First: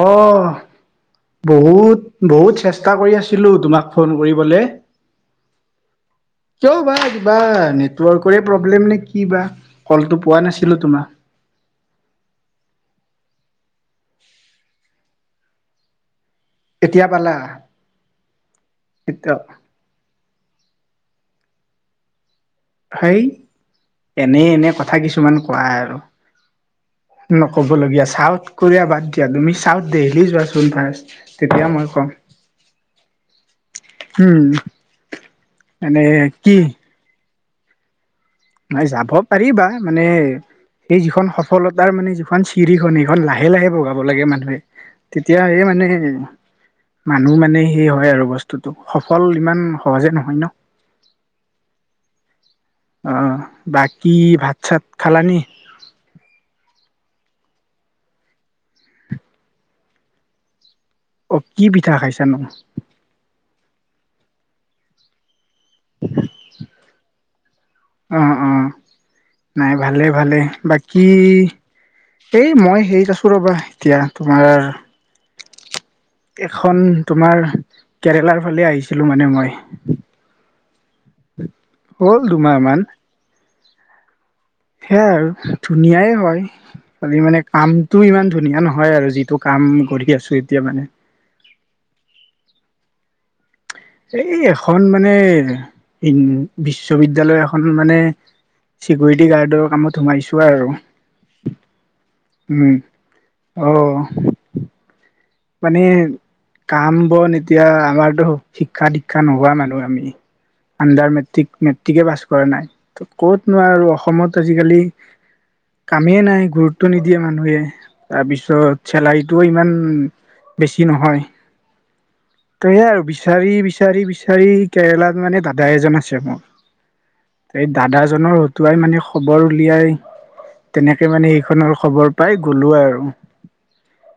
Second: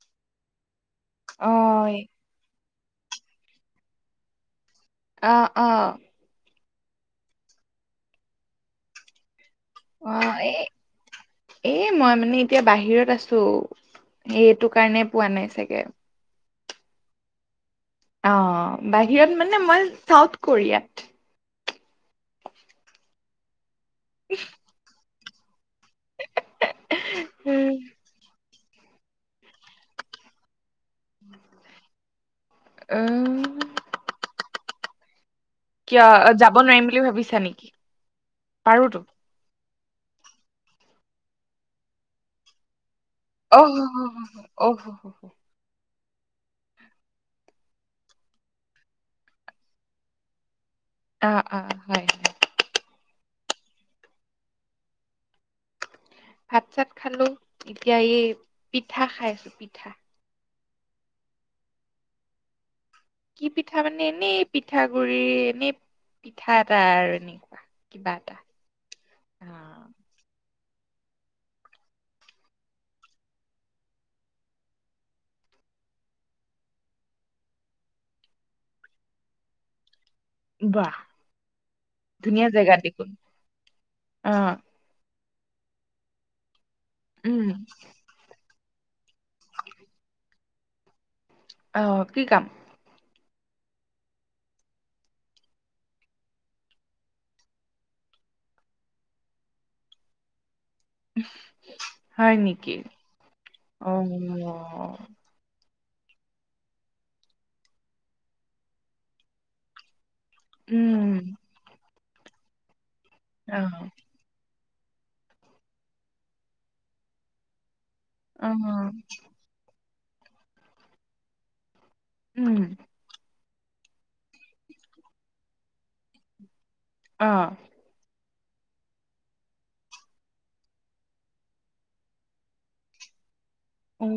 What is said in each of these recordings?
অ! বহুত-বহুত চেষ্ট- ষ্টা কৰি আছিলো তোমাক ফোন কৰিবলে অ অ কিয় বা কিবা নেটৱৰ্কৰে প্ৰব্লেম নে কি বা। অ! কলটো পোৱা এ নাছিলো তোমাক এই মই মানে এতিয়া বাহিৰত আছোঁ। সেই এইটো কাৰণে পোৱা নাই চাগে। এতিয়া পালা অ' এতিয়া বাহিৰত মানে মই চাউথ কোৰিয়াত। সেই এনে এনে কথা কিছুমান কোৱা আৰু নক'বলগীয়া চাউথ কোৰিয়া বাদ দিয়া তুমি সাউথ দেলহী যোৱা চোন ফাৰ্ষ্ট তেতিয়া মই কম, উম উম! মানে কিয় কি যাব নোৱাৰিম বুলি ভাবিছা নেকি? নাই পাৰোতো যাব পাৰিবা মানে সেই যিখন সফলতাৰ মানে যিখন চিৰিখনি এখন লাহে অ লাহে হ হ বগাব হ লাগে মানুহে অ হ হ হ। তেতিয়া সে মানে মানুহ মানে সেই হয় আৰু বস্তুতো সফল ইমান সহজে নহয় ন। অ অ হয় হয় অ বাকী ভাত চাত খালানে। ভাত - চাত খালো এতিয়া এই পিঠা খাই আছো পিঠা। অ কি পিঠা খাইছানো কি পিঠা মানে এনেই পিঠা গুৰি এনেই পিঠা এটা আৰু এনেকোৱা অ কিবা এটা অ অ নাই ভালে-ভালে বাকী কি এই মই হেৰিত আছো ৰবা এতিয়া তোমাৰ এখন তোমাৰ কেৰেলাৰ ফালে আহিছিলো মানে মই বাহ হ'ল ধুনীয়া দুমাহ মান জেগাত দেখোন। অ সেয়াই আৰু ধুনীয়াই হয় খালি মানে উম কামটোও ইমান ধুনীয়া ন হয় আৰু যিটো কাম কৰি আছো এতিয়া মানে অহ কি কাম এ এখন মানে [unintelligible] বিশ্ববিদ্যয়ালয় এখন মানে চিকিউৰিটি গাৰ্ডৰ কামত সোমাইছো আৰু। হয় উম নেকি অ মানে কাম -বন এতিয়া আমাৰতো শিক্ষা- দীক্ষা নোহোৱা মানুহ আমি। আণ্ডাৰ উম মেট্ৰিক মেট্ৰিকে পাছ কৰা নাই ত ক'ত অ নোৱা আৰু অসমত আজিকালি কামেই নাই গুৰুত্ব নিদিয়ে মানুহে অ তাৰপিছত চেলাৰীটো ইমান বেছি নহয়। উম ত' হেয়ে আৰু বিচাৰি - বিচাৰি - বিচাৰি কেৰেলাত মানে দাদা এজন আছে অ মোৰ এই দাদাজনৰ হতুৱাই মানে খবৰ উলিয়াই তেনেকে মানে সেইখনৰ খবৰ পাই গ'লো আৰু। অ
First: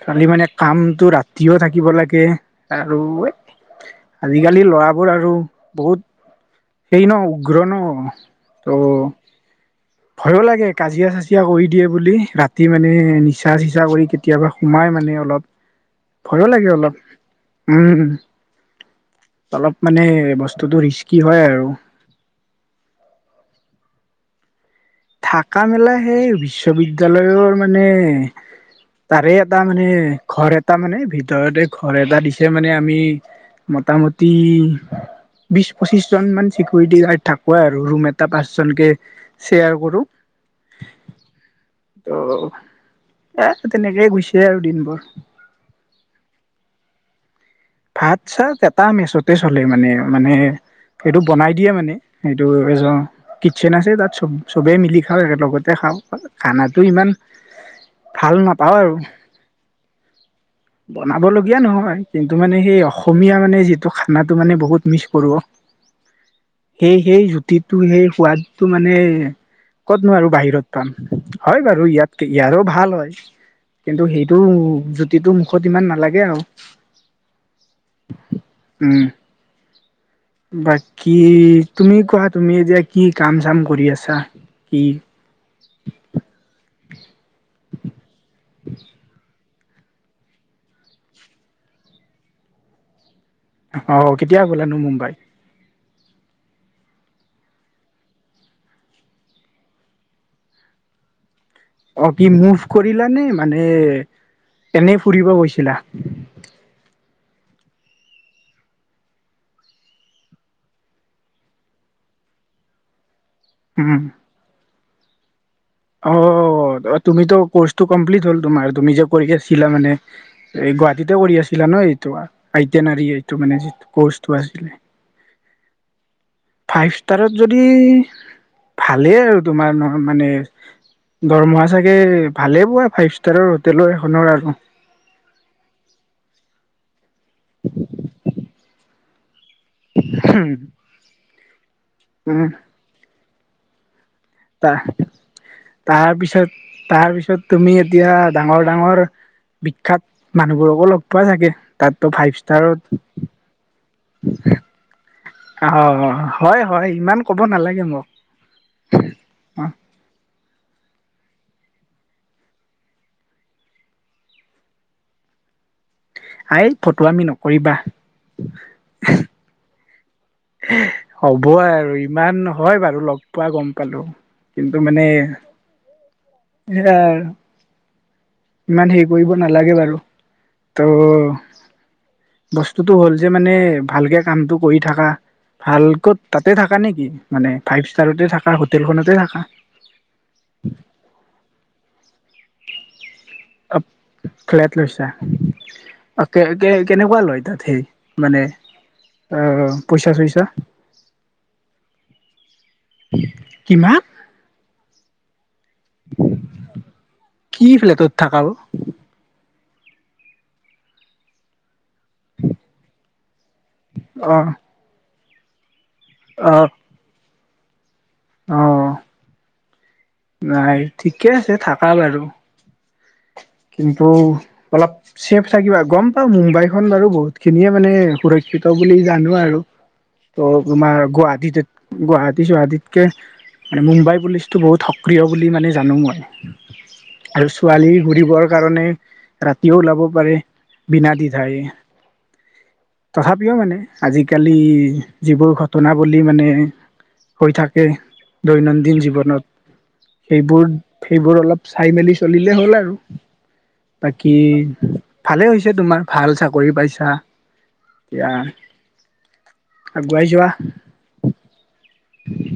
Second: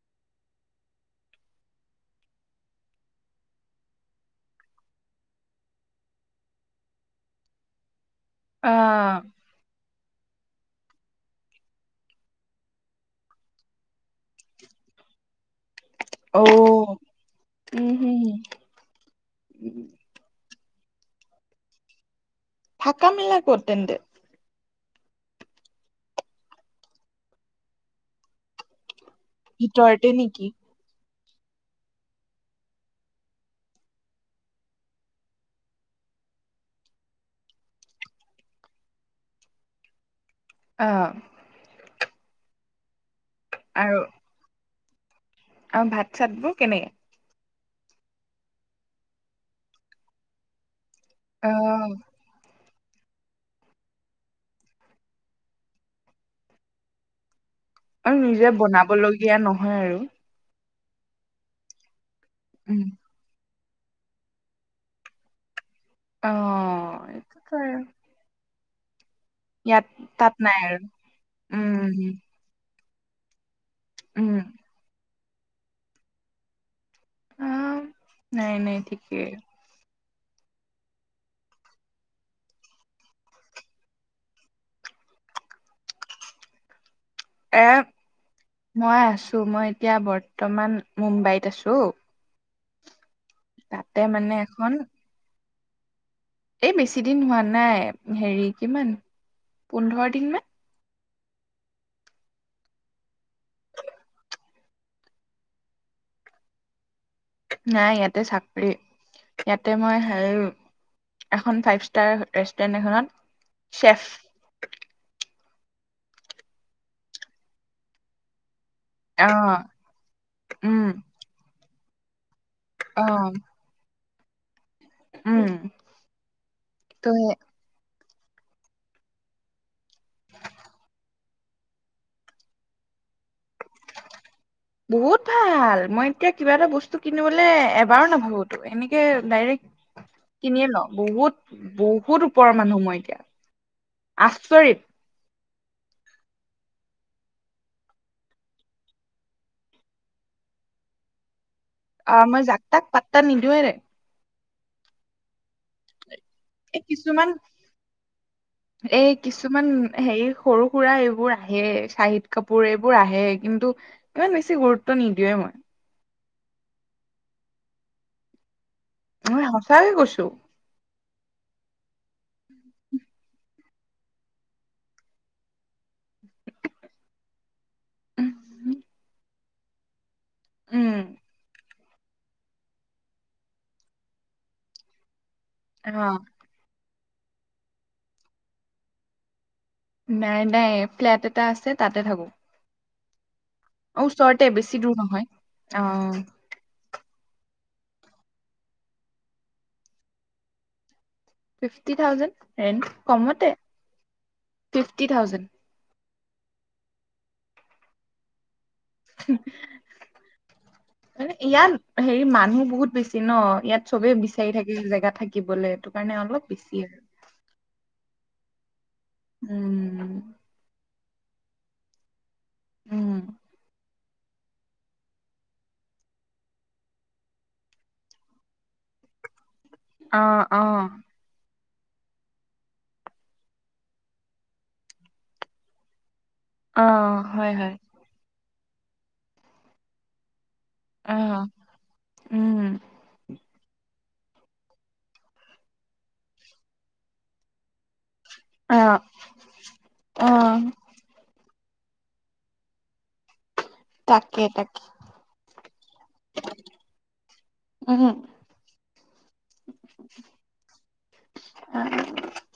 খালি মানে কামতটো ৰাতিও থাকিব লাগে আৰু আজিকালি লৰাবোৰ আৰু বহুত সেই ন উগ্ৰ ন অহ, ভয় লাগে কাজিয়া চাজিয়া কৰি দিয়ে বুলি ৰাতি মানে নিচা চিচা কৰি কেতিয়াবা সোমাই মানে অলপ অ ভয়ো লাগে অলপ উম অলপ উম। মানে ব স্তুটো ৰিস্কি হয় আৰু থকা মেলা কত তেন্তে দে থাকা মেলা সেই বিশ্ববিদ্যালয়ৰ মানে তাৰে এটা মানে ভিতৰতে নেকি ঘৰ এটা মানে ভিত তৰতে ঘৰ এটা দিছে মানে আমি মোটামুটি বিশ পঁচিশ জন মান চিকিউৰিটি গাৰ্ড থাকবই আৰু ৰুম এটা পাঁচজনকে শ্বেয়াৰ কৰো অহ ত' আৰু এ'তেনেকেই গৈছে আৰু দিনবোৰ। আৰু ভাত চাত বোৰ কেনেকে ভাত চাত এটা মেচতে চলে মানে মানে সেইটো অ বনাই দিয়ে মানে সেইটো কিটচেন আছে তাত চ চবে মিলি খাওঁ একেলগতে খাওঁ খানাটো ইমান আৰু ভাল নিজে বনাব লগগীয়া নহয় আৰু। বনাব লগীয়া নহয় কিন্তু মানে সেই উম অসমীয়া মানে যিটো। ত 'খানাটো মানে বহুত মিছ কৰো অ সেই -সেই এইটোতো জুতিটো আৰু সেই সোৱাদ তো মানে ইয়াত ক'তনো আৰু তাত নাই বাহিৰত আৰু পাম হয় বাৰু ইয়াত উম ইয়াৰো ভাল হয়। কিন্তু সেইটো উম জুতিটো মুখত ইমান নালাগে আৰু। অ নাই নাই উম ঠিকেই। বাকী তুমি কোৱা তুমি এতিয়া কি কাম চাম কৰি আছা। উম। এ মই আছ। মই এতিয়া বৰ্তমান মুম্বাইত আছো। তাতে আহ মানে কেতিয়া এখন গ'লনো মুম্বাই? এই বেছি দিন হোৱা নাই হেৰি কিমান পোন্ধৰ দিন মান। অ কি মুভ কৰিলানে মানে - এনেই ফুৰিব গৈছিলা? নাই ইয়াতে চাকৰি, ইয়াতে মই হায়ি এখন ফাইভ ষ্টাৰ ৰেষ্টুৰেণ্ট এখনত। চেফ হম। অহ, তুমিতো কৰ্চটো কমপ্লিট হল তোমাৰ। তুমি যে অ কৰি আছিলা মানে এই উম গুৱাহাটীতে কৰি আছিলা ন' এইটো, আইটন অ এইটো মানে যি কচটো আছিলে। উম। ফাইভ ত ষ্টাৰত যদি ভালেই আৰু তোমাৰ মানে দৰমহা চাগে ভালে পোৱা ফাইভ ষ্টাৰৰ হোটেলৰ এখনৰ আৰু বহুত ভাল মই এতিয়া কিবা এটা বস্তু কিনিবলৈ এবাৰো নাভাবোতো এনেকে ডাইৰেক কিনিয়ে উম ন বহুত বহুত ওপৰৰ মানুহ মই এতিয়া। আচৰিত তাৰ তাৰ পিছত তাৰ পিছত তুমি এতিয়া ডাঙৰ- ডাঙৰ বিখ্যাত মানুহবোৰকো লগ পোৱা চাগে। তাতটো আহ ফাইভ মই যাক তাক ষ্টাৰত পাত্তা নিদিওঁৱে অঁ। এই কিছুমান এই অ কিছুমান হেৰি সৰু- সুৰা এইবোৰ আহে চাহিদ কাপোৰ এইবোৰ আহে কিন্তু ইমান বেছি গুৰুত্ব নিদিওয়ে মই। আয় ফটোৱামি নকৰিবা? মই সঁচাকে কৈছো। হ'ব আৰু ইমানহয় বাৰু লগ পোৱা গম। কালো কিন্তু মানে ইয়াৰ। উম ইমান হেৰি কৰিব নালাগে বাৰু উম, ত'। বস্তুতটো হ'ল যে মানে ভালকে কামটো কৰি থাকা। ভাল অ ক'ত তাতে থাকা নেকি মানে ফাইভ ষ্টাৰতে থাকা হোটেলখনতে থাকা। নাই নাই ফ্লেট এটা আছে তাতে থাকো। অ ওচৰতে ফ্লেট বেছি দূৰ লৈছা নহয় অ কে কে কেনেকুৱা লৈ। তাত সেই মানে পইচা চইচা চিষ্টি থাউজেন ৰেন্ত কমতে কিমান ফিফটি থাউজেন। কি ফ্লেটত থাকা। ম ইয়াত হেৰি মানুহ বহুত বেছি ন ইয়াত। চবে অ বিচাৰি থাকে জেগা থাকিবলে এইটো কাৰণে অলপ বেছি আৰু। অঁ। উম। ঠিকে আছে থাকা বাৰু। উম। অলপ ছেফ থাকিবা গম পাওঁ মুম্বাই খন বাৰু বহুত খিনিয়ে মানে সুৰক্ষিত বুলি। বুলি জানো আৰু অ অ ত' তোমাৰ গুৱাহাটীত। গুৱাহাটী চুৱাহাটীতকে মানে মুম্বাই পুলিচতটো বহুত সক্ৰিয় বুলি মানে জানো মানে। অ হয় হয় কাৰণে ৰাতিও ওলাব পাৰে বিনা দি্ব অ ঠাই উম। তথাপি। মানে আজিকালি যিবোৰ ঘটনা বুলি মানে হৈ থাকে। দৈনন্দিন অ', জীৱনত অ', সেইবোৰ সেইবোৰ অলপ। চাই মেলি চলিলে হ'ল আৰু বাকী তাকে তাকে ভালে হৈছে তোমাৰ ভাল চাকৰি পাইছা? উম, এতিয়া আগুৱাই যোৱা।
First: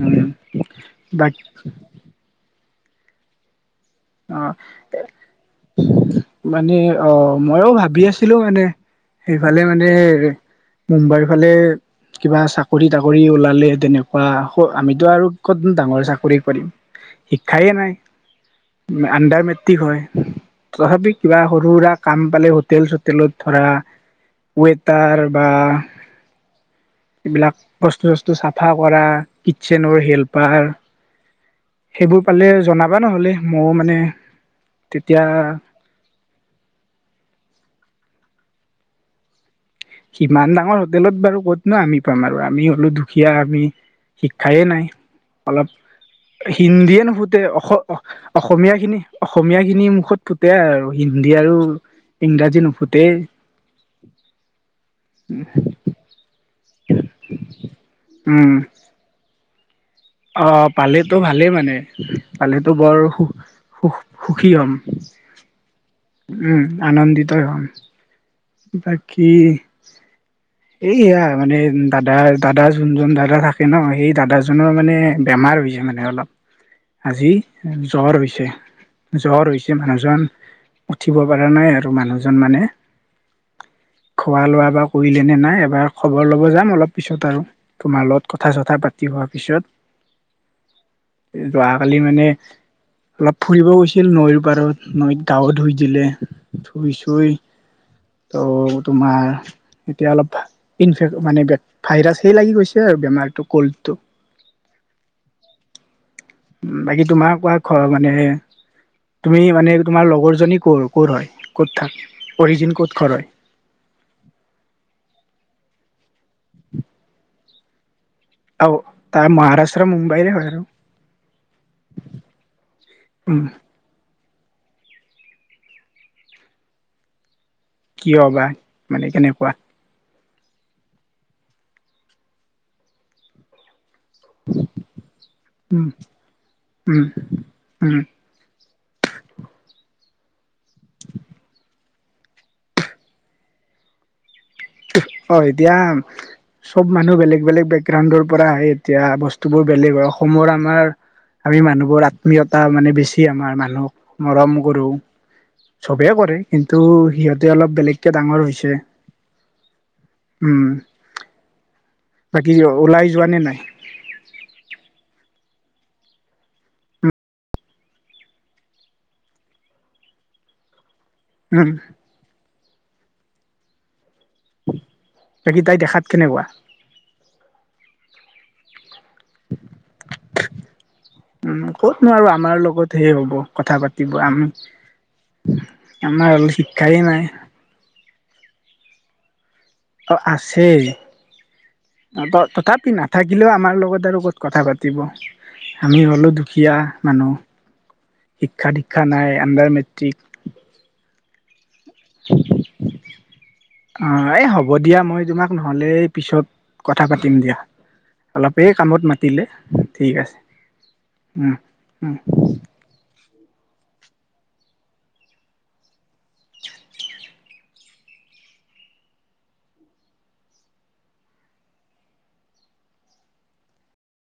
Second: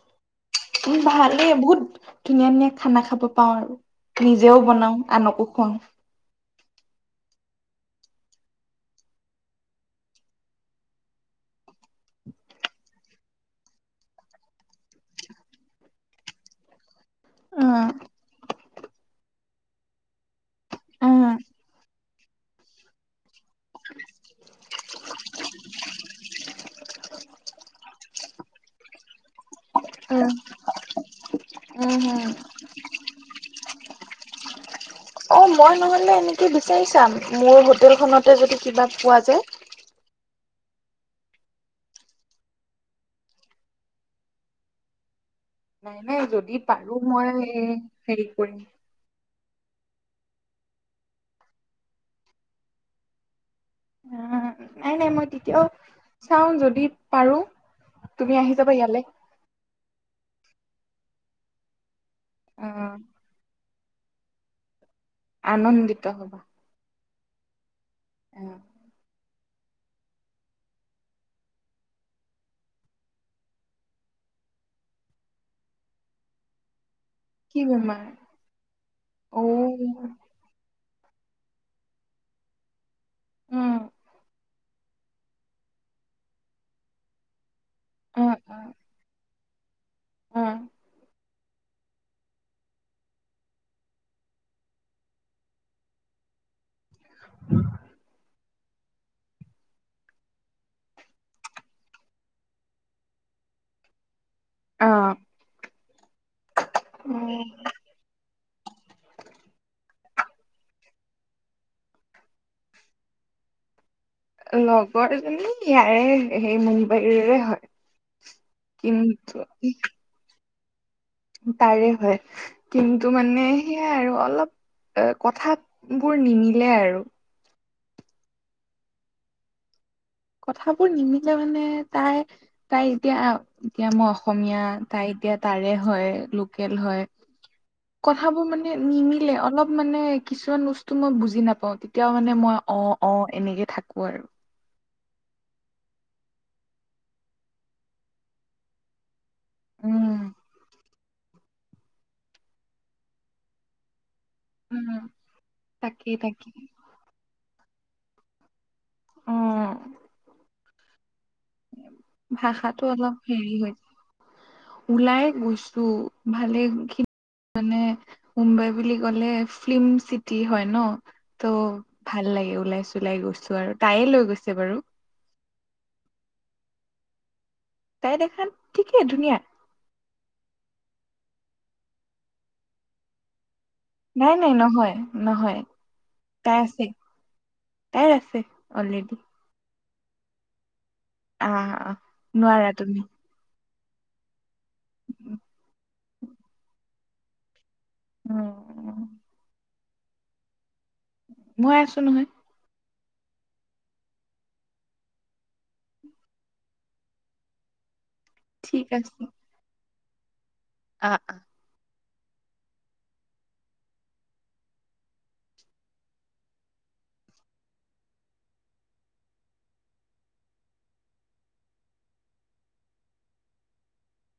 উম উম বাক ভালেই বহুত ধুনীয়া ধুনীয়া। খানা খাব পাওঁ আৰু অ নিজেও বনাও আনকো খুৱাওঁ মানে অ মইও ভাবি আছিলো মানে সেইফালে মানে। মুম্বাইৰ ফালে। কিবা চাকৰি তাকৰি ওলালে তেনেকুৱা আমিতো আৰু কত ডাঙৰ চাকৰি কৰিম অ শিক্ষাইয়ে নাই আণ্ডাৰ মেট্ৰিক হয়। অ তথাপি কিবা সৰু সুৰা কাম পালে হোটেল চোটেলত ধৰা ৱেতাৰ বা। এইবিলাক বস্তু চস্তু চাফা কৰা কিটচেনৰ উম, হেল্পাৰ সেইবোৰ হম, পালে জনাবা নহ'লে, মইও মানে তেতিয়া অ মই নহলে এনেকে বিচাৰি চাম মোৰ হোটেলখনত। ততে যদি কিবা পোৱা যায়। ইমান ডাঙৰ হোটেলত বাৰু ক'তনো আমি পাম আৰু আমি হলো দুখীয়া আমি। শিক্ষাই নাই। নাই নাই অলপ যদি পাৰো হিন্দীয়ে মই নুফুতে অ হেৰি কৰিম। অসমীয়া খিনি অসমীয়া খিনি মুখত ফুতে আৰু হিন্দী আৰু ইংৰাজী নুফুতে অ নাই নাই মই তেতিয়াও চাও যদি। দি পাৰো তুমি উম আহি যাবা ইয়ালৈ অ পালেতো ভালেই মানে পালেতো অ', বৰ সু সুখী হম। আনন্দিত হবা। উম আনন্দিতই হ'য় অ', বাকী এইয়া মানে দাদাৰ দাদা যোনজন দাদা থাকে ন সেই দাদাজনৰ মানে বেমাৰ। বিজী [unintelligible] অলপ। আজি কি বেমাৰ? জ্বৰ হৈছে অ'। জ্বৰ হৈছে মানুহজন। উঠিব পৰা নাই আৰু মানুহজন মানে। উম। খোৱা লোৱা বা কৰিলেনে নাই, এবাৰ খবৰ ল'ব যাম অলপ পিছত আৰু তোমাৰ লগত কথা চথা পাতিবৰ পিছত অ যোৱাকালি মানে অলপ ফুৰিব গৈছিল নৈৰ পাৰত, নৈত গাৱত ধুই দিলে। শুইছই ত' তোমাৰ। এতিয়া অলপ ইনফেক মানে ভাইৰাছ হে লাগি গৈছে আৰু বেমাৰটো কল্ডটো অ বাকী উম তোমাৰ কোৱা ঘ মানে তুমি মানে। তোমাৰ লগৰজনী কৰ' ক'ৰ হয় ক'ত থাক অৰিজিন ক'ত ঘৰ হয় লগৰজনী ইয়াৰে সেই মুম্বাইৰে হয়। আও তাৰ কিন্তু মহাৰাষ্ট্ৰ মুম্বাইৰে হয়। তাৰে হয় কিন্তু উম মানে সেইয়াই আৰু অলপ তে কথাত বোৰ নিমিলে আৰু। কিয় বা মানে কেনেকুৱা। কথাবোৰ নিমিলে মানে তাই তাই এতিয়া। এতিয়া মই অসমীয়া তাই এতিয়া তাৰে উম হয় লোকেল উম হয়। উম কথাবোৰ মানে নিমিলে অলপ মানে। কিছুমান বস্তু মই বুজি নাপাও তেতিয়াও মানে মই অ অ এনেকে থাকো আৰু। অ এতিয়া চব মানুহ বেলেগ বেলেগ বেকগ্ৰাউণ্ডৰ পৰা আহে এতিয়া বস্তু। বস্তুবোৰ বেলেগ উম হয় সমৰ আমাৰ আমি মানুহবোৰ আত্মীয়তা মানে বেছি আমাৰ মানুহ। মৰম কৰো উম চবেই তাকেই কৰে তাকেই কিন্তু সিহঁতে অলপ বেলেগকে ডাঙৰ হৈছে? উম। বাকী ভাষা টো ওলাই অলপ যোৱা নে হেৰি নাই হে, ওলাই। উম ভালে খিনি। মানে মুম্বাই বুলি ক'লে ফিল্ম চিটি হয় ন? ত' উম ভাল লাগে ওলাই চোলাই গৈছো আৰু তাইে লৈ গৈছ। বাকী তাই দেখাত কেনেকুৱা। তাই দেখান ঠিকেই ধুনীয়া। উম ক'ত নোৱাৰো আমাৰ লগত হে হ'ব। কথা পাতিব নাই আমি নাই নহয় নহয় আমাৰ হল শিক্ষাই নাই। অলৰেড। অ আছে আহ অ নোৱাৰা তথাপি তুমি নাথাকিলেও আমাৰ লগত। লগ লগত কথা পাতিব আমি হ'লো দুখীয়া মানুহ। শিক্ষা উম নীক্ষা নাই আণ্ডাৰ মেট্ৰিক। মই আছো নহয়। [unintelligible] অ এই হ'ব দিয়া মই তোমাক নহ'লে পিছত কথা পাতিম দিয়া। অলপেই ঠিক কামত আছে মাতিলে ঠিক আছে। আহ আঁহ। উম উম।